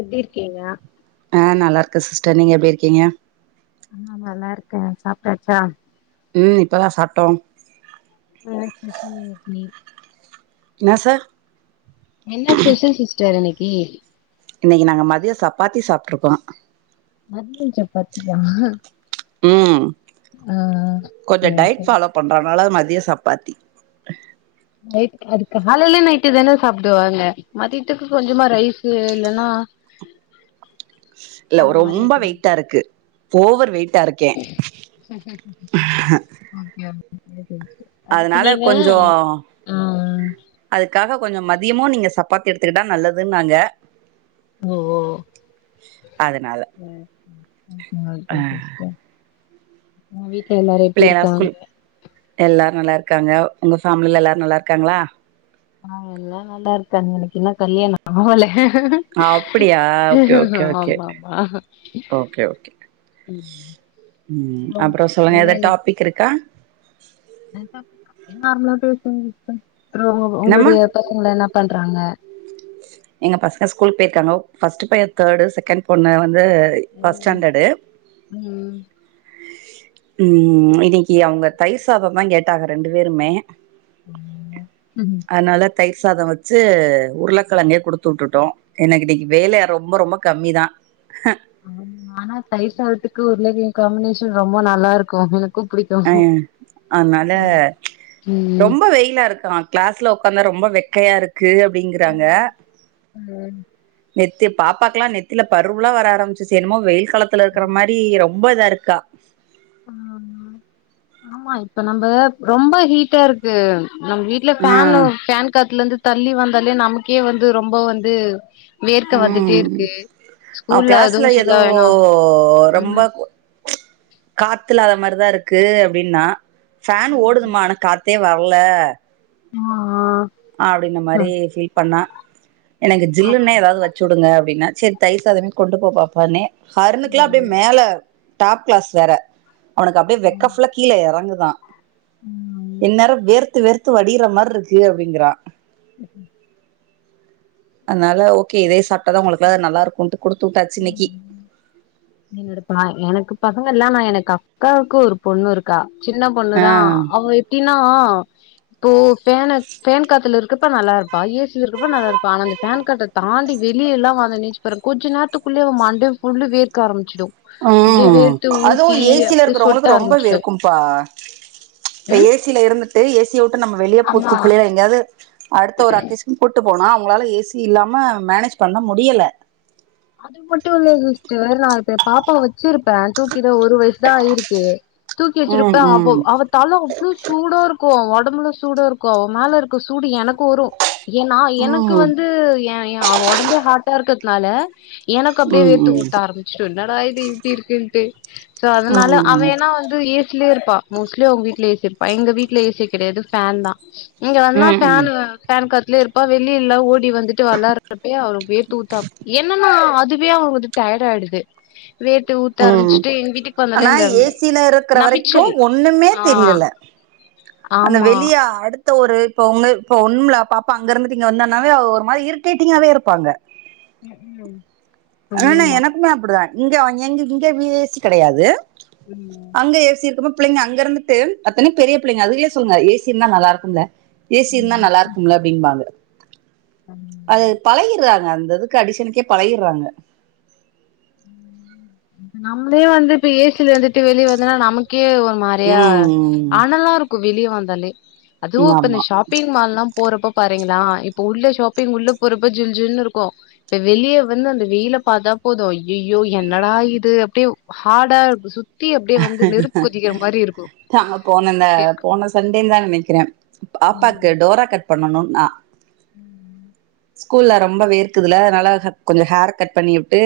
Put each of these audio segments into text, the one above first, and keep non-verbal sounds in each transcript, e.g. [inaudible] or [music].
எப்டி இருக்கீங்க நா நல்லாருக்கு சிஸ்டர் நீங்க எப்டி இருக்கீங்க ஆ நல்லா இருக்க சாப்டாச்சா ம் இப்பதா சாப்டோ ஆ என்ன ஸ்பெஷல் இன்னைக்கு என்ன சார் என்ன ஸ்பெஷல் சிஸ்டர் இன்னைக் கி இன்னைக்கு நாங்க மதியோ சப்பாத்தி சாப் ட்ருக்கோ மதியோம் சப்பாத்தியா ம் ஆ கொஞ்சோ சேரி டயட் சேரி ஃபாலோ பண்றோ அதனால மத் மதியோ சப்பாத்தி டையட் அது காலைல நைட்டு தான சாப்புடுவாங்க மதியத்துக்கு கொஞ்சமா ரைஸ்ஸு இல்லன்னா இல்ல அந்த மாரி ரொம்ப வைக்கணு வெயிட்டா இருக்கு ஓவர் வெயிட் டா இருக்கே ம்க்ம் அதனால கொஞ்சோ ஆ அதுக்காக கொஞ்சோ மதியமு நீங்க சப் சப்பாத்தி எடுத்துக்கிட்டா நல்லதுன்னாங்க ஓ ஓ அதனால ம் அ உ வீட் எல்லாரு எப்டி இருக்காங்க எல்லாரு நல்லா இருக்காங்க உங்கள் ஃபேமிலில எல்லாரு நல்லா இருக்காங்களா ஆ எல்லா நல்லா இருக்காங்க எனக்கு இன்னு கல்யாண ஆவல அப்டியா ஓகே ஓகே ஓகே ஆமாமா ஓகே ஓகே ம் ம் அப்புறம் அப்பறம் சொல்லுங்க என்ன எதா இன்னைக்கு டாப்பிக் இருக்கா [inaudible] [unintelligible] நார்மலா பேசி அப்றோ என்னம்மா உங்களுடைய பையங்கள என்ன பண் பறாங்க எங்க பசங்க ஸ்கூல் போயிருக்காங்க ஃபர்ஸ்ட் பைய தேர்டு செகண்ட் பொண்ணு வந்து இது ஃபஸ்ட் ஸ்டாண்டர்டு ம் உம் இடி ஏ அவுங்க தயிர் சாத தா கேட் ட்டாக ரெண்டு பேருமே உம்மா ம் அதனால தயிர் சாத வச்சு உருளக்கிழங்க எப் குடுத்து வுட்டுட்டோ எனக்கு இனைக்கு வேல ரொம்ப ரொம்ப கம்மி தா ஆ ஆனா தயிர் சாதத்துக்கு உருள கிழங் காம்பினேஷன் ரொம்ப நல்லா இருக்கும் என அ அதனால ம். ரொம்ப வெயிலா இருக்கா கிளாஸ்ல வொக்காந்தா ரொம்ப வெக்கையா இருக் க்கு அப்டிங்கறாங்க ம். நெத்தி பாப்பாக்கலா நெத்தில பருவலா வர ஆரமிச்சு செ என்னமோ வெயில்க் காலத்துல இருக்கிற மாரி ரொம் ரொம்ப இதா இருக்கா ஆ ஆமா இப்ப நம்ம ரொம்ப ஹீட்டா இருக்கு நம்ம வீட்ல ஆ ஃபேனு ஃபேன் காத்துல இந்து தள்ளி வந்தாலே நமக்கே வந்து ரொம்ப வந்து வேர்க்க வந்துட்டே ம் இருக்கு அவ ஸ்கூல்ல கிளாஸ்ல அதுவு ஏதோ சொல்ல வேணா ரொம்ப ம் ச் காத்துல அத மாரிதா இருக்கு அப்டின்னா ஃபேன் ஓடுதுமா ஆனா காத் காத்தே வர்ல ம்மா ஆ அப்டின்ன மாரி ஃபீல் பண்ணா எனக்கு ஆ ஆ ஜில்லுன்னே எதாவது வெச்சுடுங்க அப்டின்ன சேர் தயிர் சாதமே கொண்டு போ பாப்பானே ஹருணுக்கெல்லா அப்டியே மேல டாப் கிளாஸ் வேற அவனுக்கு அப்டியே வெக்க ஃபுல்லா கீழ எறங்குது தா இன்னாரோ வேறு வேர்த்து வேர்த்து வடியிர்ற மார் இருக்கு அப் அப்டிங்கிறா ம்க்ம் அதனால ஓகே இதே சாப்டாதா அவங்களுக்கெல்லா அது நல்லா இருக்குன்ட்டு குடுத்து வுட்டாச்சு இன்னைக்கி ம் என்னோட பா எனக்குப்பா அங்கல்லா நா எனக் அக்காவுக்கு ஒரு பொண்ணு இருக்கா சின்ன ஆ பொண்ணுதா அவ எப்டின்னா இப்போ ஃபேன ஃபேன் காத்துல இருக்கப்ப நல்லா இருப்பா ஏசில இருக்கப்ப நல்லா இருப்பா ஆனா இந்த ஃபேன் காத்த தாண்டி வெளிய எல்லா வந்து [inaudible] கொஞ்சோ நேர் வீட்டுக்குள்ளயே அவ மண்டே ஃபுல்லு வேர்க்க ஆரம்பச்சுடு ம் அதுவு ஏசில அப்டியே சொட்ட இருக்கறவங்களுக்கு ரொம்ப ஆரம்பிச்சிடு வேர்க்கும்பா இப்ப ம் ஏசில இருந்துட் டு ஏஸ் ஏசிய உட்டு நம்ம வெளிய போ குப் ஆமா புள்ளைங்கள எங்காவது அடுத்த ஒரு அக்கேஷன் கூட்டுப் போனா அவங்களால ஏசி இல்லாம மேனேஜ் பண்ண முடியல அது மட்டு இல்லது டு நா [unintelligible] பாப்பாவ வெச்சுருப்ப தூக்கிதா ஒரு வயிசுதா ஆயிருக்கு தூக்கி வெச்சுருப்ப ம் அவ்வோ ம் அவ தல அவ்வளோ சூடா இருக்கு ஒ ஒடம்புலா சூடா இருக்கு அவ மேல இருக்க சூடு எனக்கு வரு ஏன்னா எனக்கு ம் ம் வந்து எ எ அவ ஒடம்பே ஹாட்டா இருக்கக் நால எனக்கு அப்டியே ம் வேர்த்து கொட்ட ஆரம்பிச்சுருன் என்னடா இது இப்டி இருக்குன்ட்டு சோ அதனால அவ ம் ஏன்னா வந்து ஏஸ் வீட்ல இருப்பா மோஸ்ட்லி அவங்க வீட்டுல ஏசிலியில் இருப்பா எங்க வீட்ல ஏசி கெடையாது ஃபேன் தான் இங்க வந்தா ம் ஃபேன் ம் வேணும் ஃபேன் காத்து இருப்பா வெளிய இல்ல ஓடிடுவா வந்துட்டு விளையாடுறப்பயே அவளுக்கு வேர்த்து ஊத்து தான் இப்பவே அவங்களுக்கு வந்து டயர்ட் ஆயிடுது வேர்த்து ஊத்த உஹம் ஆரம்பிச்சுட்டு எங்க வீட்டுக்கு வந்தாலே ஆனா அந்த ஏசில இருக்கிற வரைக்கும் நமிச்சல் ஒண்ணுமே ஆ தெரியல அந்த ஆமா வெளியா அடுத்த ஒரு இப்ப உங்க இப்ப ஒண்ணும் இல்ல பாப்பா அங்க இருந்துட்டு இங்க வந்தானாவே ஒரு மாதிரி இரிட்டேட்டிங்காவே இருப்பாங்க உம் உம் ஆனா எனக்குமே அப்படிதான் இங்க எங்க இங்க ஏசி கெடையாது ம் அங்க ஏசி இருக்கும் போ பிள்ளைங்க அங்க இருந்துட்டு அத்தன பெரிய பிள்ளைங்க அதுங்கலே சொல்லுங்க ஏசிய இருந்தா நல்லா இருக்கும்ல ஏசி இருந்தா நல்லா இருக்கும்ல அப்படின்பாங்க ம் அது பழகி இருக்காது அந்ததுக்கு அடிசனுக்கே பழகிடுறாங்க ம் நம்மளே வந்து இப்ப ஏசில வந்துட்டு வெளிய வந்ததுனா நமக்கு க்கே ஒரு மாறியா ம் அனல்லா இருக்கும் வெளிய வந்தாலே அதுவும் ம் இப்ப ஆமா இந்த ஷாப்பிங் மால் எல்லாம் போறப்ப பாத்திங்களா இப்ப உள்ள ஷாப்பிங் உள்ள போறப்ப ஜில் ஜின்னு இருக்கும் இப்ப வெளியே வந்து அந்த வெயில பார்த்தா போதும் அய்யயோ என்னடா இது அப்படியே ஹார்டா இருக்கு சுத்த ஹஹ நாங்க போன இந்த அப்டி இருக்கு போன சண்டேன்ன தான் நினைக்கிறேன் பாப்பாக்கு டோரா கட் பண்ணணும்ண்ணா உம் ஸ்கூல்ல ரொம்ப வேர்க்குதுல அதனால கொஞ்சம் ஹேர் கட் பண்ணி விட்டு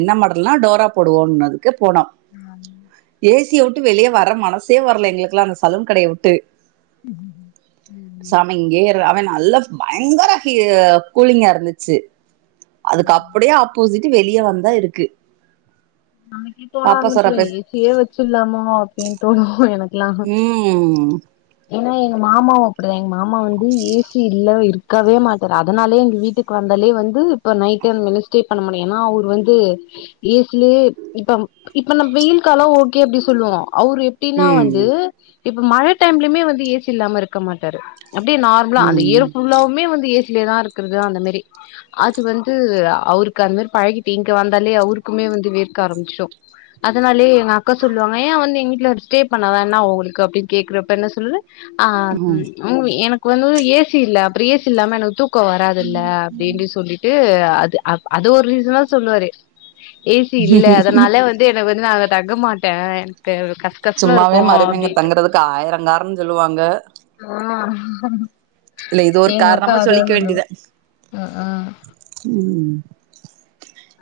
என்ன மாடலனா டோரா போடுவோம் உஹம் ஏசியை விட்டு வெளியே வரற மனசே வரலை எங்களுக்குல்லாம் அந்த சலுனை விட்டு ம் ஆ அவ நல்ல பயங்கர ஹீ கூலிங்கா இருந்துச்சு அதுக்கு அப்படியே ஆப்போசிட் ட்டு வெளிய வந்தா இருக்கு நமக்கு ஈக்வலா பாப்பா சொற ஆரம்பிச்சிருவா பேச எ சியே வச்சுர்லாமா அப்டின்ட்டு என ம் ஏன்னா எங்க மாமாவு அப்பிடிதா எங்க மாமா வந்து ஏ சி இல்ல இருக்கவே மாட்டாரு. அதனாலயே எங்க வீட்டுக்கு வந்தாலே வந்து இப்ப நைட் டைம் வந்து ஸ்டே பண்ண மாட்டாரு ஏன்னா அவர் வந்து ஏ சி லயே இப்பம் இப்ப நம்ம வெயில் காலோ ஓகே அப்டி சொல்லுவோ அவரு எப்டின்னா ம் வந்து இப்ப மழ டைம்லயுமே வந்து ஏ சி இல்லாம இருக்க மாட்டாரு. அப்டியே நார்மலா அந்த ம் இயர் ஃபுல்லாவுமே வந் து ஏ சி லயேதா இருக்குறது அந்த மாரி அது வந்து அ அவருக்கு அந்த மாரி பழகிட்டு இங்க வந்தாலே அவருக்குமே வந்து வேர் க்க ஆரம்பிச்சிரு. அதனாலே எங்க அக்கா சொல்லுவாங்க ஏன் ஆ வந்து நீ எங்க வீட்ல ஸ்டே பண்ணாதா என்ன ஆவு உங்களுக்கு அப்டின்னு கேக்குறப்ப என்ன சொல்வ ஆ ம் ம் என க்கு வந்து ஏ சி இல்ல அப்ற ஏ சி இல்லாம என்னால தூ தூக்கோ வராதில்ல அப்டின்னு சொல்லிட்டு ஆ அது அத் அது ஒரு ரீசனா சொல்வாரு சி இல்ல அதனால வந்து என்ன வ ந்து நா அங்க தங்க மாட்டே எனக்கு கச கசன்னு சும்மாவே இருக்கு மருமகங்க அப்டின்ட்டு தங்குறதுக்கு ஆயிரங்காரணஞ் சொல்லுவாங்க ஹ இல்ல இது ஒரு காரணமா சொல்லிக்க வேண்டியதுதா ஆ ஆ ம்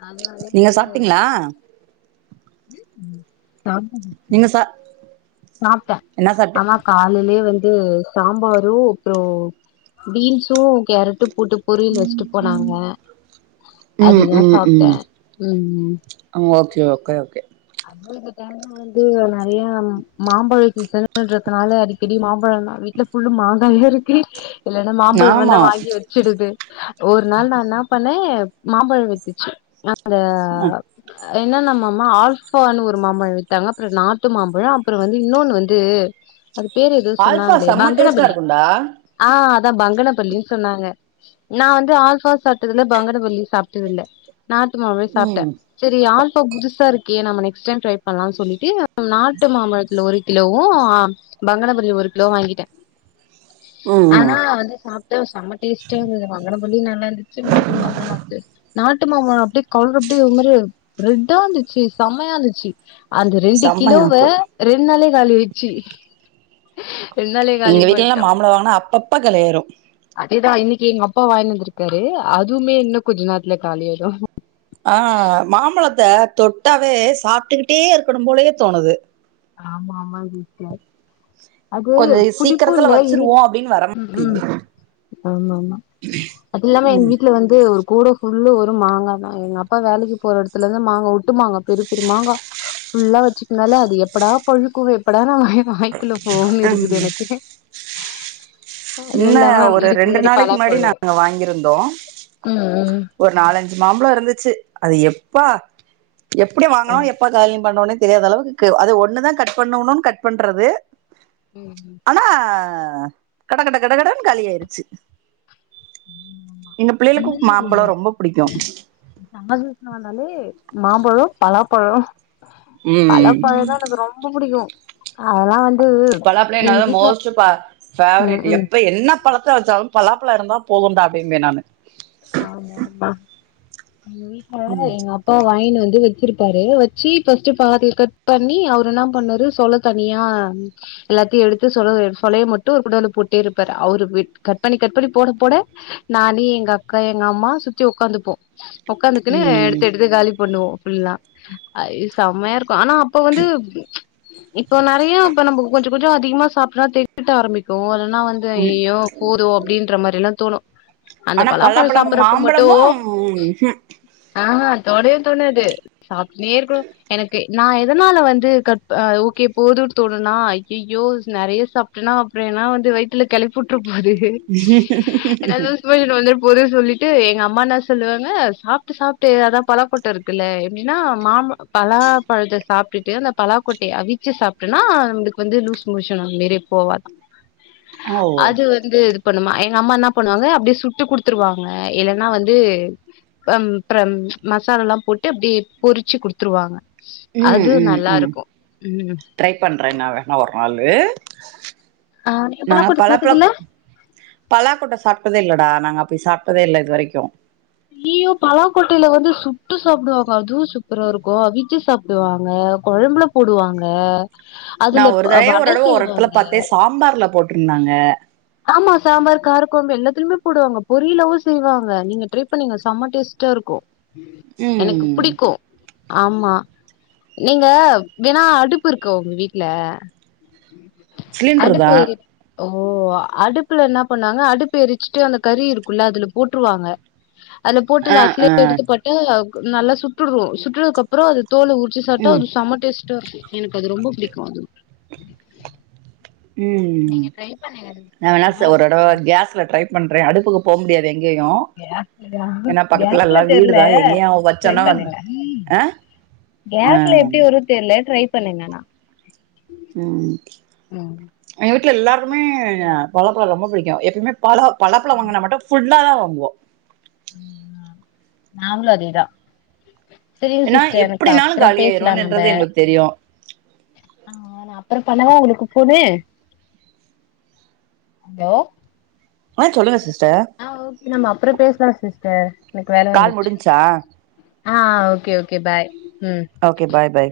அதனாலயே நீங்க இங்க சாப்ட்டீங்களா வந்து [inaudible] நீங்க சா சாப்ட்டே என்ன சாப்ட்டு ஆமா காலைலியே வந் இது சாம்பாரு அப்றோ பீன்ஸு கேரட் டு போட்டு பொரியல் வச்சுட்டு போனாங்க. ம் அதுதா ம் சாப்ட்டே ம் ம் ஓகே ஓகே ஓகே அதுவு இந்த டைம்ல வந்து நெறைய ம் மாம்பழ சீசன்றதுனால அடிக்கடி மாம்பழம்லா வீட்ல ஃபுல்லு மாங்காயா இருக்கு இல்லேனா மாம்பழம் வந்தா ஆமா வாங்கி வெச்சிடுது ஒரு நாள் நா என்னா பண்ணே மாம்பழம் வித்துச்சு ன அத ஏன்ன நம்மம்மா ஆள்ஸ் ப்பானு ஒரு மாம்பழோ வித்தாங்க அப்றோ நாட்டு மாம்பழோ அப்றோ வந்து இன்னோனு வந்து அது பேரு ஏதோ ஆல்ஃபா சொன்னாங்களே செம்ம டேஸ்ட்டா பங்கனபள்ளி இருக்கும்டா ஆ அதா பங்கனப்பள்ளினு சொன்னாங்க நா வந்து ஆல்பா சாப்டது இல்ல பங்கனபள்ளியு சாப்டது இல்ல நாட்டு மாம்பழ சாப்ட்டே ம் செரி ஆல்பா புதுசா இருக்கு ஏ நம்ம நெக்ஸ்ட் டைம் டிரை பண்லாம்னு சொல்லிட்டு நாட்டு மாம்பழத்துல ஒரு கிலோவு பங்கனபள்ளி ஒரு கிலோவு வாங்கிட்டே ம் ஆனா வந்து சாப்ட்டா செம்ம டேஸ்டா இருந்தது பங்கன பள்ளியு நல்லா இருந்துச்சு நாட்டு மாம்பழோ நல்லது நாட் நாட்டு மாம்பழோ அப்டியே கலர் அப்டியே ஒரு மாரி ரெட்டாருந்துச்சு செம்மையா இருந்துச்சு அந்த ரெண்டு செம்மையா கிலோவ இருக்கும் ரெண்டு நாள்ளயே- காலியாச்சு எங்க வீட்லலா மாம்பழோ வாங்குனா அப்பப்ப காலி ஆய்ரு இதுதா இன்னிக்கு எங்க அப்பா வாய்னு வந்துருக்காரு அதுவுமே இன்னு கொஞ்ச நேரத்ல காலி ஆய்ரு ஆ மாம்பழத்த தொட்டாவே சாப்டுகிட்டே இருக்கணும் போலயே தோணுது ஆமா - ஆமா சிஸ்டர் அது கொஞ்ச புளிப்பு சீக்கிரத்துல இல்ல இனி வச்சிருவோம் அப்டின்னு ம் - ம் வரமாட்டிது ஆமா - ஆமா அது இல்லாம எங்க ம் வீட்ல வந்து ஒரு கூட ஃபுல் புல்லு ஒரு மாங்கா தா எங்க அப்பா வேலைக்கு போற இடத்துலருந்து மாங்கா ஒட்டு மாங்க பெரிய பெரிய மாங்கா புல்லா வெச்சுந்தாலே அது எ எப்படா பழுக்கு எப்படா நா இப்பயே வாய்குள்ள போவுனு இருக்குது எனக்கு அது இன்ன இல்லாம ஒரு இதுக்கு ரெண்டு நாளைக்கு முன்னாடி பலாப்பழம் நாங்க வாங்கியிருந்தோ ம் ம் ஒரு நாலஞ்சு மாம்பழோ இருந்துச்சு அது எப்பா எப்டி அ வாங்கனோ எப்ப காலி பண்ணோனே தெரியாத அளவுக்கு அது ஒன்னுதா கட் பண்ணோ உண்ணோனு கட் பண்றது ம் ம். ஆனா ஆ கடகடகடகடணு காலியாய்ருச்சு அந்திர செம்மா சூசின வந்தாலி [unintelligible] மாம்பழோ பலாப்பழோ ம் பலப்பழந்தா எனக்கு ரொம்ப புடிக்கு அதெல்லா வந் பழாப்ள என்னதா மோஸ்டு ம் ம் ஃபேவரெட்டு ம் எப்ப என்ன பழத்த வெச்சாலும் பலாப்பழோ இருந்தா போதும்டா அப்டின்னு நானு ஆமா ஆமா எங் வீட்ல ம் எங்க அப்பா வாங்கினு வந் ந்து வெச்சுருப்பாரு வெச்சு ஃபஸ்ட்டு பாதிய கட் பண்ணி அவரு என்ன பண்ணாரு சொள தனியா எல்லாத்தையு எடுத்து சொள சொளைய மட்டு ஒரு குன்டால போட்டே இருப்பாரு அவரு வெட் கட் பண்ணி கட் பண்ணி போட போட நானு எங் அக் கா எங் அம்மா சுத்தி உக்காந்துப்போ உக்காந்துக்குன்னு ம் எடுத்து எடுத்து காலி பண்ணுவோ ஃபுல்லா அயி செம்மயா இருக் கு ஆனா அப்ப வந்து இப்ப நறையா இப்ப நம்ப கொஞ்ச கொஞ்சோ அதிகமா சாப்புட்னா தெகட்ட ஆரம்பிக்கு அதது ஆனா வந்து ம் ஐயையோ போது அப்டின்ற மாரி எல்லா தோணு அந்த ஆனா பலாப் பலாப்பழ பழம் சாப்பறப்ப மட்டு மாம்பழமும் ம் ஆ தொடவே தோணாது சாப்புனே இருக்கணு எனக்கு நா எதனால வந்து கப் ஓகே போதுன் தோணுனா ஐயையோ நறையா சாப்டனா அப்புறோ என்னா வந்து வயித்துல கெழப்பியுட்ரு மருகு [unintelligible] போதுன் சொல்லிட்டு எங்க அம்மா என்ன சொல்லுவாங்க சாப்டு சாப்டு அதா பலாக்கொட்ட இருக்குல்ல எப்டின்னா மாம்பழோ பலா பழத்த சாப்டுட்டு அந்த பலாக்கெட்டைய அவிச்சு சாப்டன்னா நம்மளுக்கு வந்து லூஸ் மோஷன் ஆகு மிரே போவாதா ஓ அது வந்து இதுப் பண்ணுமா எங்க அம்மா என்ன பண்ணுவாங்க அப்டியே சுட்டு குடுத் குடுத்துருவாங்க இல்லன்னா வந்து பம் ப்பறம் மசாலா எல்லாம் போட்டு அப்டியே பொருச்சு குடுத்துருவாங்க ம் அது ம் நல்லா ம் இருக்கு ம் ட்ரை பண்ற நா வேணா ஒரு நாள் ளு ஆ நீங்க நாங்க பலாக்கோட்ட சாப்ட்டதில்ல பலாப்பழக் பலாக்கொட்ட சாப்டதே இல்லடா நாங்கப் அப்டி சாப்டதே இல்லைன இது வரைக்கு லீயு பலாக்கொட்டையில வந்து சுட்டு சாப்புடுவாங்க அதுவுஸ் சூப்பரா இருக்கு அவிச்சு சாப் சுடுவாங்க கொழம்புல போடுவாங்க நா அதுல ஒரு தடையே வட ஒரு தடவ ஒரு எடத்துல செய்வாங்க பாத்தே சாம்பார்ல போட்டுருந்தாங்க ஆம்மா சாம்பார் காரக்கொழம்பு எல்லாத்துலயுமே போடுவாங்க பொரியலாவு செய்வாங்க நீங்க ட்ரை பண்ணீங்க சம்ம டேஸ்ட்டா இருக்கு எனக்கு ம் புடிக்கு ஆமா நீங்க விணா அடுப்பு இருக்க உங்க வீட்டுல சிலிண்டரு தான் ஓ அடுப்புல என்ன பண்ணாங்க அடுப்பு எரிச்சுட்டு அந்த கறி இருக்கும்ல்ல அதுல போட்டுருவாங்க அந்த ஆ போட்டுல ஆ அசலயே எடுத்துப்பட்டு நல்லா சுட்டுடுவம் சுட்டுறதுக்கு அப்புறம் அது தோல உரிச்சு சாப்டா ம் அது செம டேஸ்ட் எனக்கு அது ரொம்ப பிடிக்கும் அது உம் நீங்க ட்ரை பண்ணுங்க நான் வேணா ஒரு தடவை கேஸ்ல ட்ரை பண்றேன் அடுப்புக்கு போக முடியாது எங்கேயு ஏன்னா பக்கத்துல கேஸ்ல எல்லா தெரியல வீடுதா எங்கேயு ட்ரை வச்சோன்னா வந்து பண்ணுங்க ஆ கேஸ்ல எப்படி வரும்னு தெரியல பண்ணீங்கண்ணா உம் எங்க வீட்டுல எல்லாருமே பலா பழம் ரொம்ப பிடிக்கும் எப்பயுமே பல பலாப்பழம் வாங்கினா மட்டும் புல்லாலதான் வாங்குவோம் உம் நாம்மளும் அதே தான் ஏன்னா எப்படினாலும் காலி ஆயிரும் நம்ப என்றது எங்களுக்கு தெரியும் அப்புறம் பண்ணவா உங்களுக்கு போனு ஹலோ ஆ சொல்லுங்க சிஸ் ஆஹ் ஓகே நம்ம அப்புறம் பேசலாம் சிஸ்டர் எனக்கு வேலை கால் வந்துச்சு முடிஞ்ச்சா ஆஹ் ஓகே ஓகே பாய் ம் ஓகே பாய் பாய்